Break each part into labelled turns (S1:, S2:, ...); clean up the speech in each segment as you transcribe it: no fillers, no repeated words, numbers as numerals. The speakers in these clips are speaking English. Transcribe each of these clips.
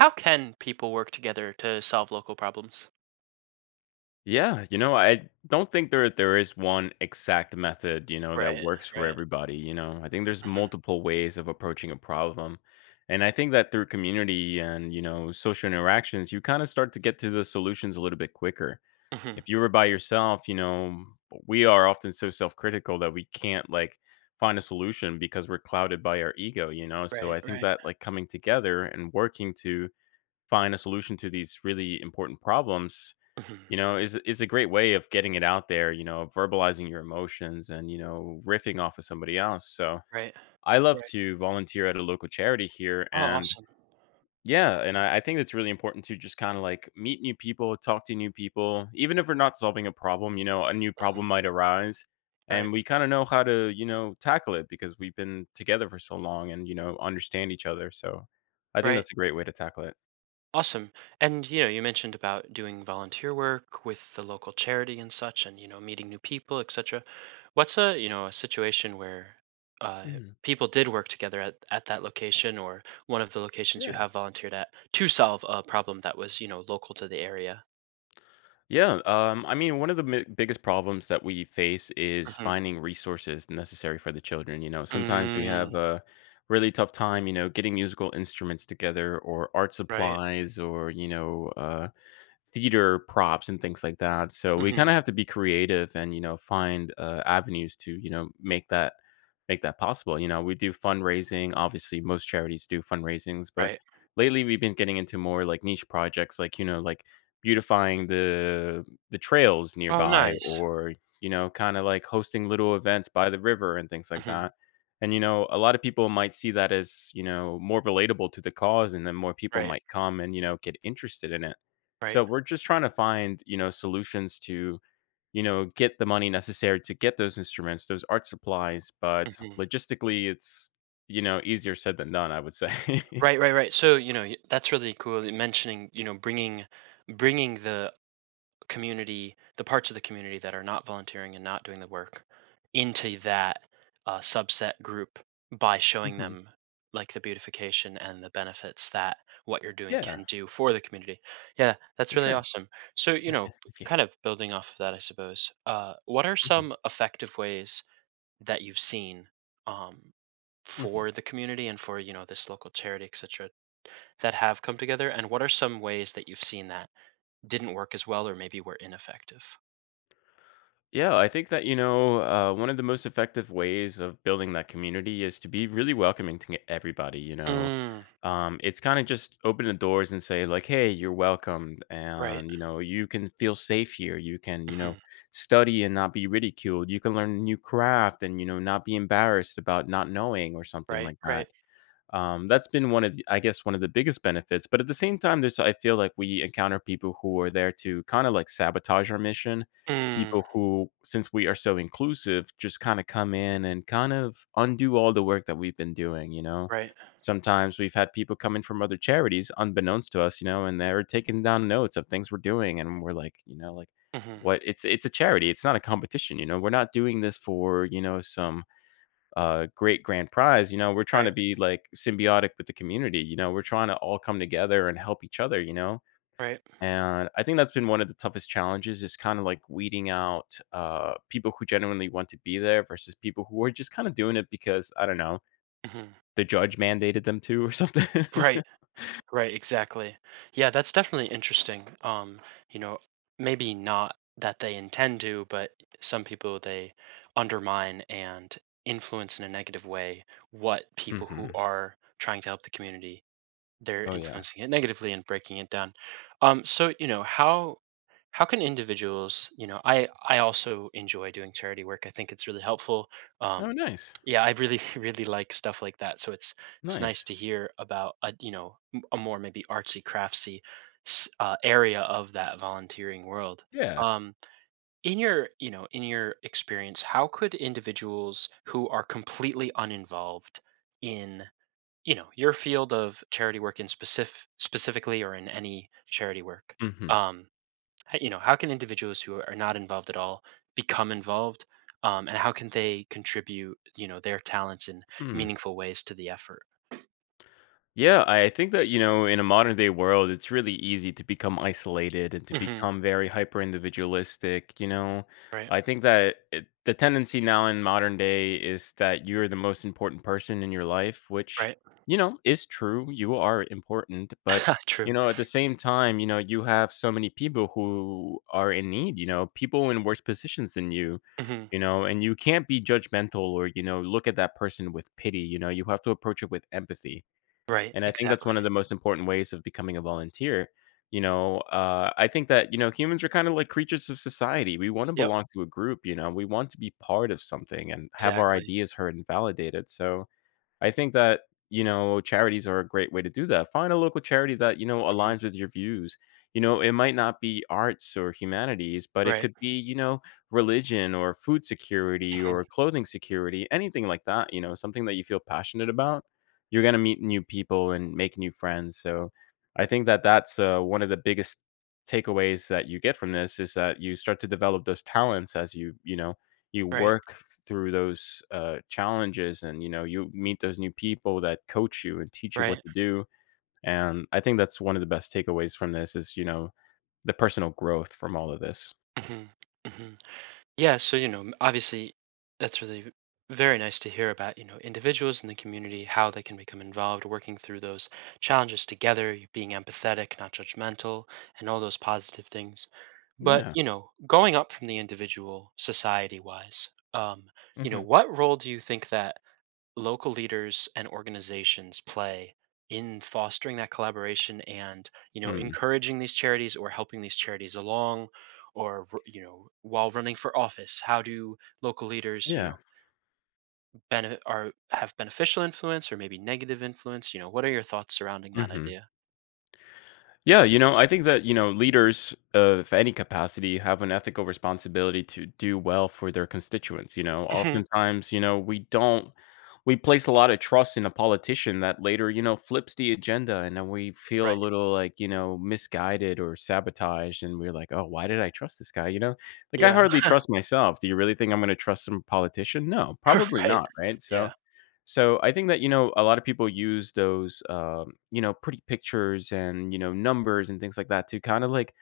S1: How can people work together to solve local problems?
S2: Yeah, I don't think there is one exact method, that
S1: Right,
S2: works for
S1: right.
S2: everybody. I think there's
S1: Mhm,
S2: multiple ways of approaching a problem. And I think that through community and social interactions, you kind of start to get to the solutions a little bit quicker.
S1: mhm.
S2: If you were by yourself, we are often so self-critical that we can't like find a solution because we're clouded by our ego. So
S1: Right,
S2: I think
S1: right.
S2: that like coming together and working to find a solution to these really important problems
S1: Mhm.
S2: you know is a great way of getting it out there, verbalizing your emotions and riffing off of somebody else, so
S1: Right,
S2: I love
S1: right.
S2: to volunteer at a local charity here,
S1: Oh,
S2: and
S1: awesome.
S2: yeah, and I think it's really important to just kind of like meet new people, talk to new people, even if we're not solving a problem, a new problem
S1: Mhm.
S2: might arise, and
S1: Right,
S2: we kind of know how to tackle it because we've been together for so long, and understand each other, so I think
S1: right.
S2: that's a great way to tackle it.
S1: Awesome. And, you know, you mentioned about doing volunteer work with the local charity and such and, you know, meeting new people, et cetera. What's a, a situation where uh,
S2: Mhm.
S1: people did work together at that location or one of the locations you
S2: Yeah,
S1: have volunteered at to solve a problem that was, you know, local to the area?
S2: yeah, I mean, one of the biggest problems that we face is
S1: Hmm.
S2: finding resources necessary for the children. Sometimes we have
S1: Mm,
S2: a really tough time, getting musical instruments together or art
S1: right.
S2: supplies or theater props and things like that. So we
S1: Mhm,
S2: kind of have to be creative and find avenues to make that possible. We do fundraising. Obviously, most charities do fundraisings, but
S1: right.
S2: lately we've been getting into more like niche projects, like like beautifying the trails
S1: Oh,
S2: nearby,
S1: nice.
S2: or kind of like hosting little events by the river and things like
S1: Mhm,
S2: that. And a lot of people might see that as more relatable to the cause, and then more people
S1: right,
S2: might come and get interested in it,
S1: right.
S2: so we're just trying to find, solutions to, get the money necessary to get those instruments, those art supplies, but
S1: Mhm.
S2: logistically it's easier said than done, I would say.
S1: Right, right, right. So, you know, y that's really cool that mentioning, you know, bringing bringing the community, the parts of the community that are not volunteering and not doing the work into that, subset group by showing
S2: Mhm.
S1: them, like, the beautification and the benefits that what you're doing
S2: Yeah,
S1: can do for the community. Yeah, that's
S2: for
S1: really
S2: sure.
S1: awesome. So, you know,
S2: Thank you.
S1: kind of building off of that, I suppose, what are some effective ways that you've seen, um,
S2: Mhm. Mhm.
S1: for the community and for, you know, this local charity, etc, that have come together, and what are some ways that you've seen that didn't work as well or maybe were ineffective?
S2: Yeah, I think that, one of the most effective ways of building that community is to be really welcoming to everybody.
S1: Mm,
S2: It's kind of just open the doors and say, like, hey, you're welcome.
S1: right.
S2: And, you can feel safe here. You can,
S1: Mhm,
S2: study and not be ridiculed. You can learn a new craft and not be embarrassed about not knowing or something
S1: right,
S2: like
S1: right.
S2: that. That's been one of the, I guess one of the biggest benefits. But at the same time, there's I feel like we encounter people who are there to kind of like sabotage our mission.
S1: Mm,
S2: People who, since we are so inclusive, just kind of come in and kind of undo all the work that we've been doing.
S1: right.
S2: Sometimes we've had people come in from other charities unbeknownst to us, and they're taking down notes of things we're doing. And we're like, like,
S1: Mhm,
S2: what, it's a charity. It's not a competition. We're not doing this for some great grand prize. We're trying
S1: right,
S2: to be like symbiotic with the community. We're trying to all come together and help each other.
S1: right.
S2: And I think that's been one of the toughest challenges is kind of like weeding out people who genuinely want to be there versus people who are just kind of doing it because, I don't know,
S1: Mhm,
S2: the judge mandated them to or something.
S1: right. Right, exactly. Yeah, that's definitely interesting. You know, maybe not that they intend to, but some people, they undermine and influence in a negative way what people who
S2: Hmm.
S1: are trying to help the community, they're
S2: Oh yeah.
S1: influencing it negatively and breaking it down. So you know how can individuals you know, I also enjoy doing charity work. I think it's really helpful.
S2: Oh
S1: Um,
S2: nice,
S1: yeah, I really really like stuff like that. So it's nice
S2: nice.
S1: to hear about a, you know, a more maybe artsy craftsy area of that volunteering world.
S2: Yeah.
S1: Um, in your, you know, in your experience, how could individuals who are completely uninvolved in, you know, your field of charity work in specifically or in any charity work,
S2: Mm-hmm.
S1: um you know, how can individuals who are not involved at all become involved, and how can they contribute, you know, their talents in
S2: Hmm. Mm.
S1: meaningful ways to the effort?
S2: Yeah, I think that, in a modern day world, it's really easy to become isolated and to
S1: Hmm.
S2: become very hyper individualistic. You know,
S1: Right,
S2: I think that it, the tendency now in modern day is that you're the most important person in your life, which,
S1: right.
S2: is true. You are important. But,
S1: True.
S2: at the same time, you have so many people who are in need, people in worse positions than you.
S1: Hmm.
S2: And you can't be judgmental or look at that person with pity. You have to approach it with empathy,
S1: Right,
S2: and I think that's
S1: exactly.
S2: one of the most important ways of becoming a volunteer. I think that, humans are kind of like creatures of society. We want to
S1: Yep,
S2: belong to a group. We want to be part of something and have our
S1: exactly.
S2: ideas heard and validated. So, I think that, charities are a great way to do that. Find a local charity that,
S1: Hmm.
S2: aligns with your views. It might not be arts or humanities, but it
S1: Right.
S2: could be, religion or food security or
S1: Hmm.
S2: clothing security, anything like that, something that you feel passionate about. You're going to meet new people and make new friends. So I think that that's one of the biggest takeaways that you get from this is that you start to develop those talents as you, you
S1: Right,
S2: work through those, challenges and you meet those new people that coach you and teach you
S1: right.
S2: what to do, and I think that's one of the best takeaways from this is, the personal growth from all of this.
S1: Hmm. Yeah, so you know, obviously, that's really very nice to hear about, you know, individuals in the community, how they can become involved, working through those challenges together, you being empathetic, not judgmental, and all those positive things. But,
S2: Yeah.
S1: you know, going up from the individual society-wise, you know,
S2: Mhm.
S1: what role do you think that local leaders and organizations play in fostering that collaboration and, you know,
S2: Mm.
S1: encouraging these charities or helping these charities along, or you know, while running for office, how do local leaders, you
S2: Yeah.
S1: know, benefit, are have beneficial influence or maybe negative influence? You know, what are your thoughts surrounding that
S2: Mhm.
S1: idea?
S2: Yeah, I think that, leaders of any capacity have an ethical responsibility to do well for their constituents. You know,
S1: Hmm.
S2: oftentimes, you know, we don't, we place a lot of trust in a politician that later, flips the agenda, and then we feel a
S1: Right.
S2: little like, misguided or sabotaged. And we're like, oh, why did I trust this guy? I
S1: Yeah.
S2: hardly trust myself. Do you really think I'm going to trust some politician? No, probably
S1: Right.
S2: not. Right. So,
S1: Yeah.
S2: so I think that, a lot of people use those pretty pictures and numbers and things like that to kind of like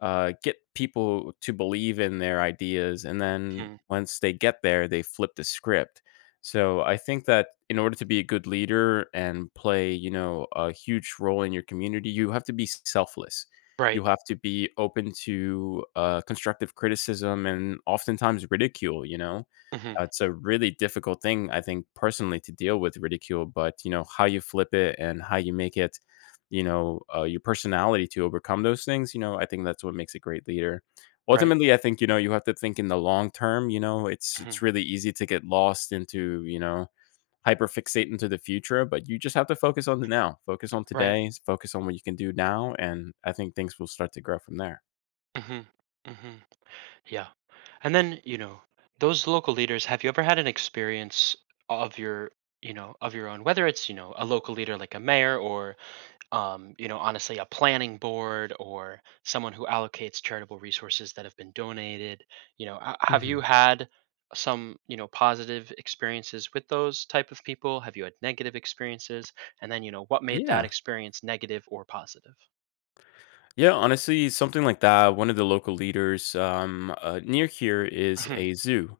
S2: get people to believe in their ideas. And then
S1: Mhm.
S2: once they get there, they flip the script. So I think that in order to be a good leader and play, a huge role in your community, you have to be selfless.
S1: Right.
S2: You have to be open to constructive criticism and oftentimes ridicule.
S1: Hmm.
S2: It's a really difficult thing, I think, personally, to deal with ridicule. But how you flip it and how you make it your personality to overcome those things, I think that's what makes a great leader.
S1: Right.
S2: Ultimately, I think, you have to think in the long term, it's
S1: Hmm.
S2: really easy to get lost into, hyper fixate into the future, but you just have to focus on the now. Focus on
S1: Right.
S2: today, focus on what you can do now, and I think things will start to grow from there.
S1: Hmm. Hmm. Yeah. And then, you know, those local leaders, have you ever had an experience of your, you know, of your own, whether it's, you know, a local leader like a mayor or, you know, honestly, a planning board or someone who allocates charitable resources that have been donated? You know, have you
S2: Hmm.
S1: had some, you know, positive experiences with those type of people? Have you had negative experiences? And then, you know, what made that
S2: Yeah.
S1: experience negative or positive?
S2: Yeah, honestly, something like that. One of the local leaders near here is
S1: Mhm.
S2: a zoo.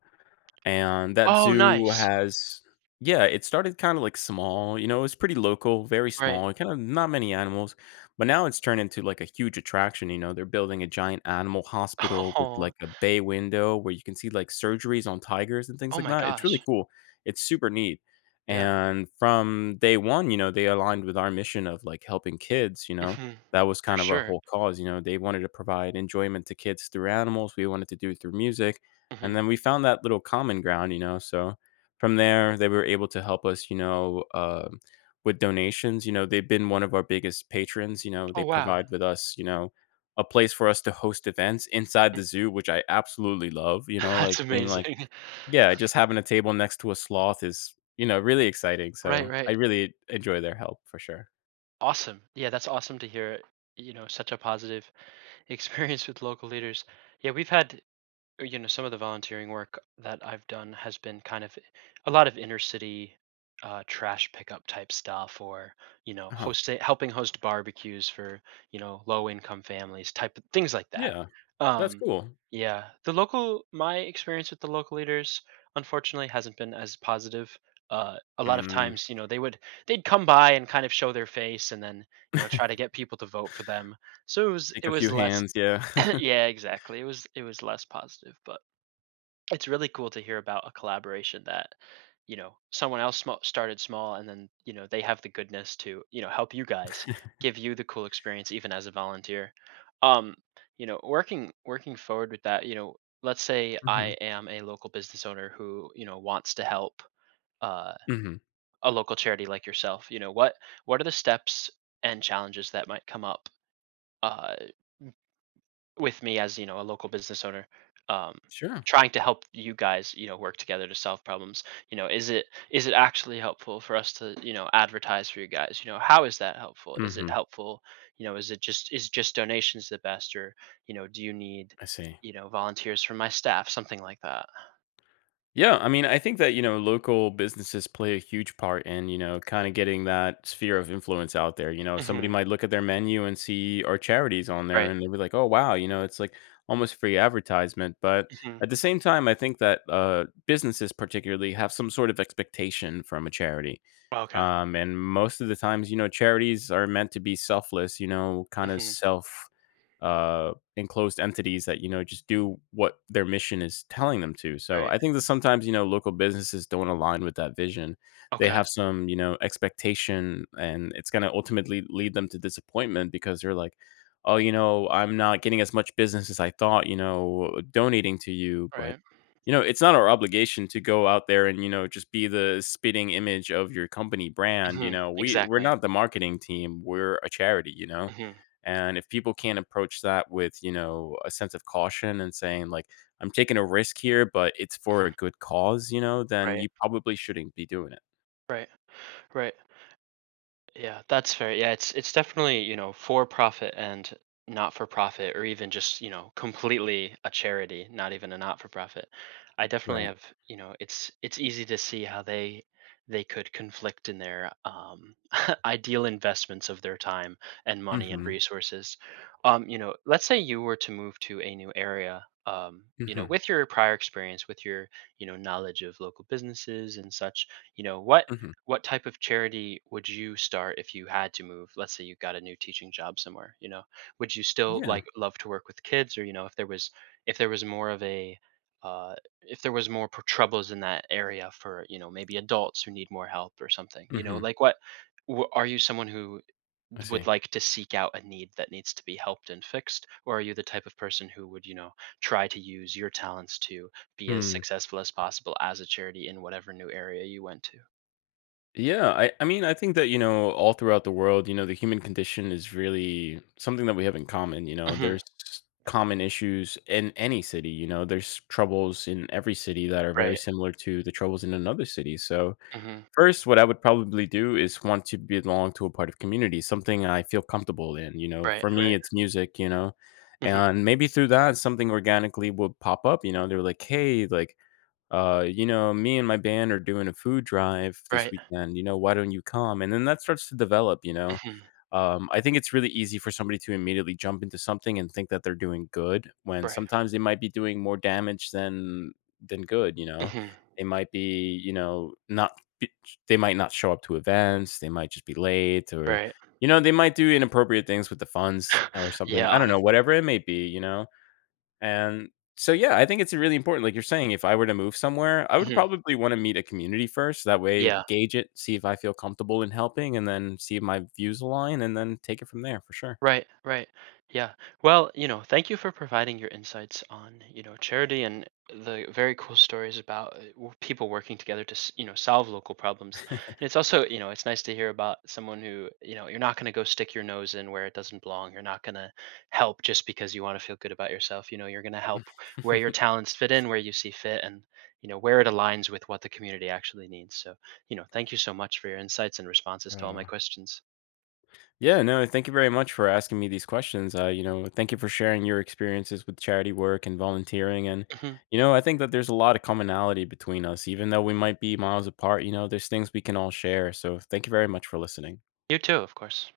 S2: And that
S1: Oh,
S2: zoo
S1: nice.
S2: has, yeah, it started kinda, like, small, it was pretty local, very
S1: Right.
S2: small, kinda not many animals, but now it's turned into, like, a huge attraction, they're building a giant animal hospital with,
S1: Oh,
S2: like, a bay window where you can see, like, surgeries on tigers and things
S1: oh
S2: like
S1: my
S2: that, it's really
S1: gosh.
S2: cool, it's super neat,
S1: Yeah.
S2: and from day one, they aligned with our mission of, like, helping kids.
S1: Mhm.
S2: That was
S1: For
S2: kind of our
S1: sure.
S2: whole cause. They wanted to provide enjoyment to kids through animals, we wanted to do it through music. And
S1: Mhm.
S2: then we found that little common ground. So from there, they were able to help us, with donations. They've been one of our biggest patrons. You know,
S1: Oh,
S2: they
S1: wow.
S2: provide with us, a place for us to host events inside the
S1: Mm.
S2: zoo, which I absolutely love.
S1: That's
S2: Like being like,
S1: amazing.
S2: yeah, just having a table next to a sloth is, really exciting.
S1: Right,
S2: So I
S1: right.
S2: really enjoy their help for sure.
S1: Awesome. Yeah, that's awesome to hear, you know, such a positive experience with local leaders. Yeah, we've had, you know, some of the volunteering work that I've done has been kind of a lot of inner city trash pickup type stuff, or, you know,
S2: Uh-huh.
S1: host helping host barbecues for, you know, low income families, type of things like that.
S2: Yeah, that's
S1: Um,
S2: cool.
S1: yeah, the local my experience with the local leaders unfortunately hasn't been as positive. A lot of
S2: Mm,
S1: times, you know, they'd come by and kind of show their face, and then, you know, try to get people to vote for them. So
S2: shake
S1: it
S2: a
S1: was
S2: few
S1: less
S2: hands. Yeah.
S1: yeah, exactly. It was less positive, but it's really cool to hear about a collaboration that, you know, someone else sma started small, and then, you know, they have the goodness to, you know, help you guys, give you the cool experience even as a volunteer. Um, you know, working forward with that, you know, let's say I
S2: Hmm.
S1: am a local business owner who, you know, wants to help, uh,
S2: Hmm.
S1: a local charity like yourself. You know, what are the steps and challenges that might come up? Uh, with me as, you know, a local business owner, um
S2: Sure.
S1: trying to help you guys, you know, work together to solve problems. You know, is it actually helpful for us to, you know, advertise for you guys? You know, how is that helpful? Is it
S2: Hmm.
S1: helpful? You know, is just donations the best, or, you know, do you need,
S2: I see.
S1: you know, volunteers from my staff, something like that?
S2: Yeah, I mean, I think that, local businesses play a huge part in, kind of getting that sphere of influence out there. You know, somebody
S1: Hmm.
S2: might look at their menu and see our charities on there
S1: Right.
S2: and they'll be like, oh, wow, you know, it's like almost free advertisement. But
S1: Hmm.
S2: at the same time, I think that businesses particularly have some sort of expectation from a charity.
S1: Okay.
S2: And most of the times, you know, charities are meant to be selfless, you know, kind of
S1: Hmm.
S2: self enclosed entities that you know just do what their mission is telling them to. So
S1: Right.
S2: I think that sometimes you know local businesses don't align with that vision. They
S1: Okay.
S2: have some you know expectation, and it's going to ultimately lead them to disappointment because they're like, oh, you know, I'm not getting as much business as I thought. You know, donating to you, but
S1: Right.
S2: you know it's not our obligation to go out there and you know just be the spitting image of your company brand, you
S1: Hmm.
S2: know, we're
S1: Exactly.
S2: not the marketing team, we're a charity, you know.
S1: Hmm.
S2: And if people can't approach that with, you know, a sense of caution and saying, like, I'm taking a risk here, but it's for a
S1: Hmm.
S2: good cause, you know, then
S1: Right,
S2: you probably shouldn't be doing it.
S1: right, right. Yeah, that's fair. Yeah, it's definitely, you know, for profit and not for profit, or even just, you know, completely a charity, not even a not for profit. I definitely
S2: Right.
S1: have, you know, it's easy to see how they could conflict in their ideal investments of their time and money and
S2: Mhm.
S1: resources. You know, let's say you were to move to a new area, you know,
S2: Mhm.
S1: with your prior experience, with your, you know, knowledge of local businesses and such, you know,
S2: Mhm.
S1: what type of charity would you start if you had to move? Let's say you got a new teaching job somewhere, you know. Would you still
S2: Yeah.
S1: like love to work with kids, or, you know, if there was more of a uh, if there was more troubles in that area for, you know, maybe adults who need more help or something? You know,
S2: Mhm.
S1: like, what, are you someone who
S2: I
S1: would
S2: see.
S1: like to seek out a need that needs to be helped and fixed, or are you the type of person who would, you know, try to use your talents to be as
S2: Hmm.
S1: successful as possible as a charity in whatever new area you went to?
S2: Yeah, I mean, I think that, you know, all throughout the world, you know, the human condition is really something that we have in common. You know,
S1: Mhm.
S2: there's common issues in any city. You know, there's troubles in every city that are very
S1: Right.
S2: similar to the troubles in another city. So,
S1: Mhm.
S2: first, what I would probably do is want to belong to a part of community, something I feel comfortable in, you know?
S1: Right,
S2: For me,
S1: right.
S2: it's music, you know?
S1: Mhm.
S2: And maybe through that, something organically will pop up, you know? They're like, "Hey," like, you know, me and my band are doing a food drive this
S1: Right.
S2: weekend. You know, why don't you come? And then that starts to develop, you know.
S1: Mhm.
S2: I think it's really easy for somebody to immediately jump into something and think that they're doing good when
S1: Right.
S2: sometimes they might be doing more damage than good, you know.
S1: Mhm.
S2: They might be, you know, not be- they might not show up to events, they might just be late or
S1: Right.
S2: you know, they might do inappropriate things with the funds or something.
S1: Yeah,
S2: I don't know,
S1: honestly.
S2: whatever it may be, you know, and so, yeah, I think it's really important. Like you're saying, if I were to move somewhere, I would
S1: Mhm.
S2: probably want to meet a community first. That way,
S1: Yeah.
S2: gauge it, see if I feel comfortable in helping, and then see if my views align, and then take it from there for sure.
S1: Right, right. Yeah. Well, you know, thank you for providing your insights on, you know, charity and the very cool stories about people working together to, you know, solve local problems. And it's also, you know, it's nice to hear about someone who, you know, you're not going to go stick your nose in where it doesn't belong. You're not going to help just because you want to feel good about yourself. You know, you're going to help where your talents fit in, where you see fit, and, you know, where it aligns with what the community actually needs. So, you know, thank you so much for your insights and responses
S2: Oh,
S1: to all my
S2: wow.
S1: questions.
S2: Yeah, no, thank you very much for asking me these questions. You know, thank you for sharing your experiences with charity work and volunteering. And,
S1: Hmm.
S2: you know, I think that there's a lot of commonality between us, even though we might be miles apart, you know, there's things we can all share. So thank you very much for listening.
S1: You too, of course.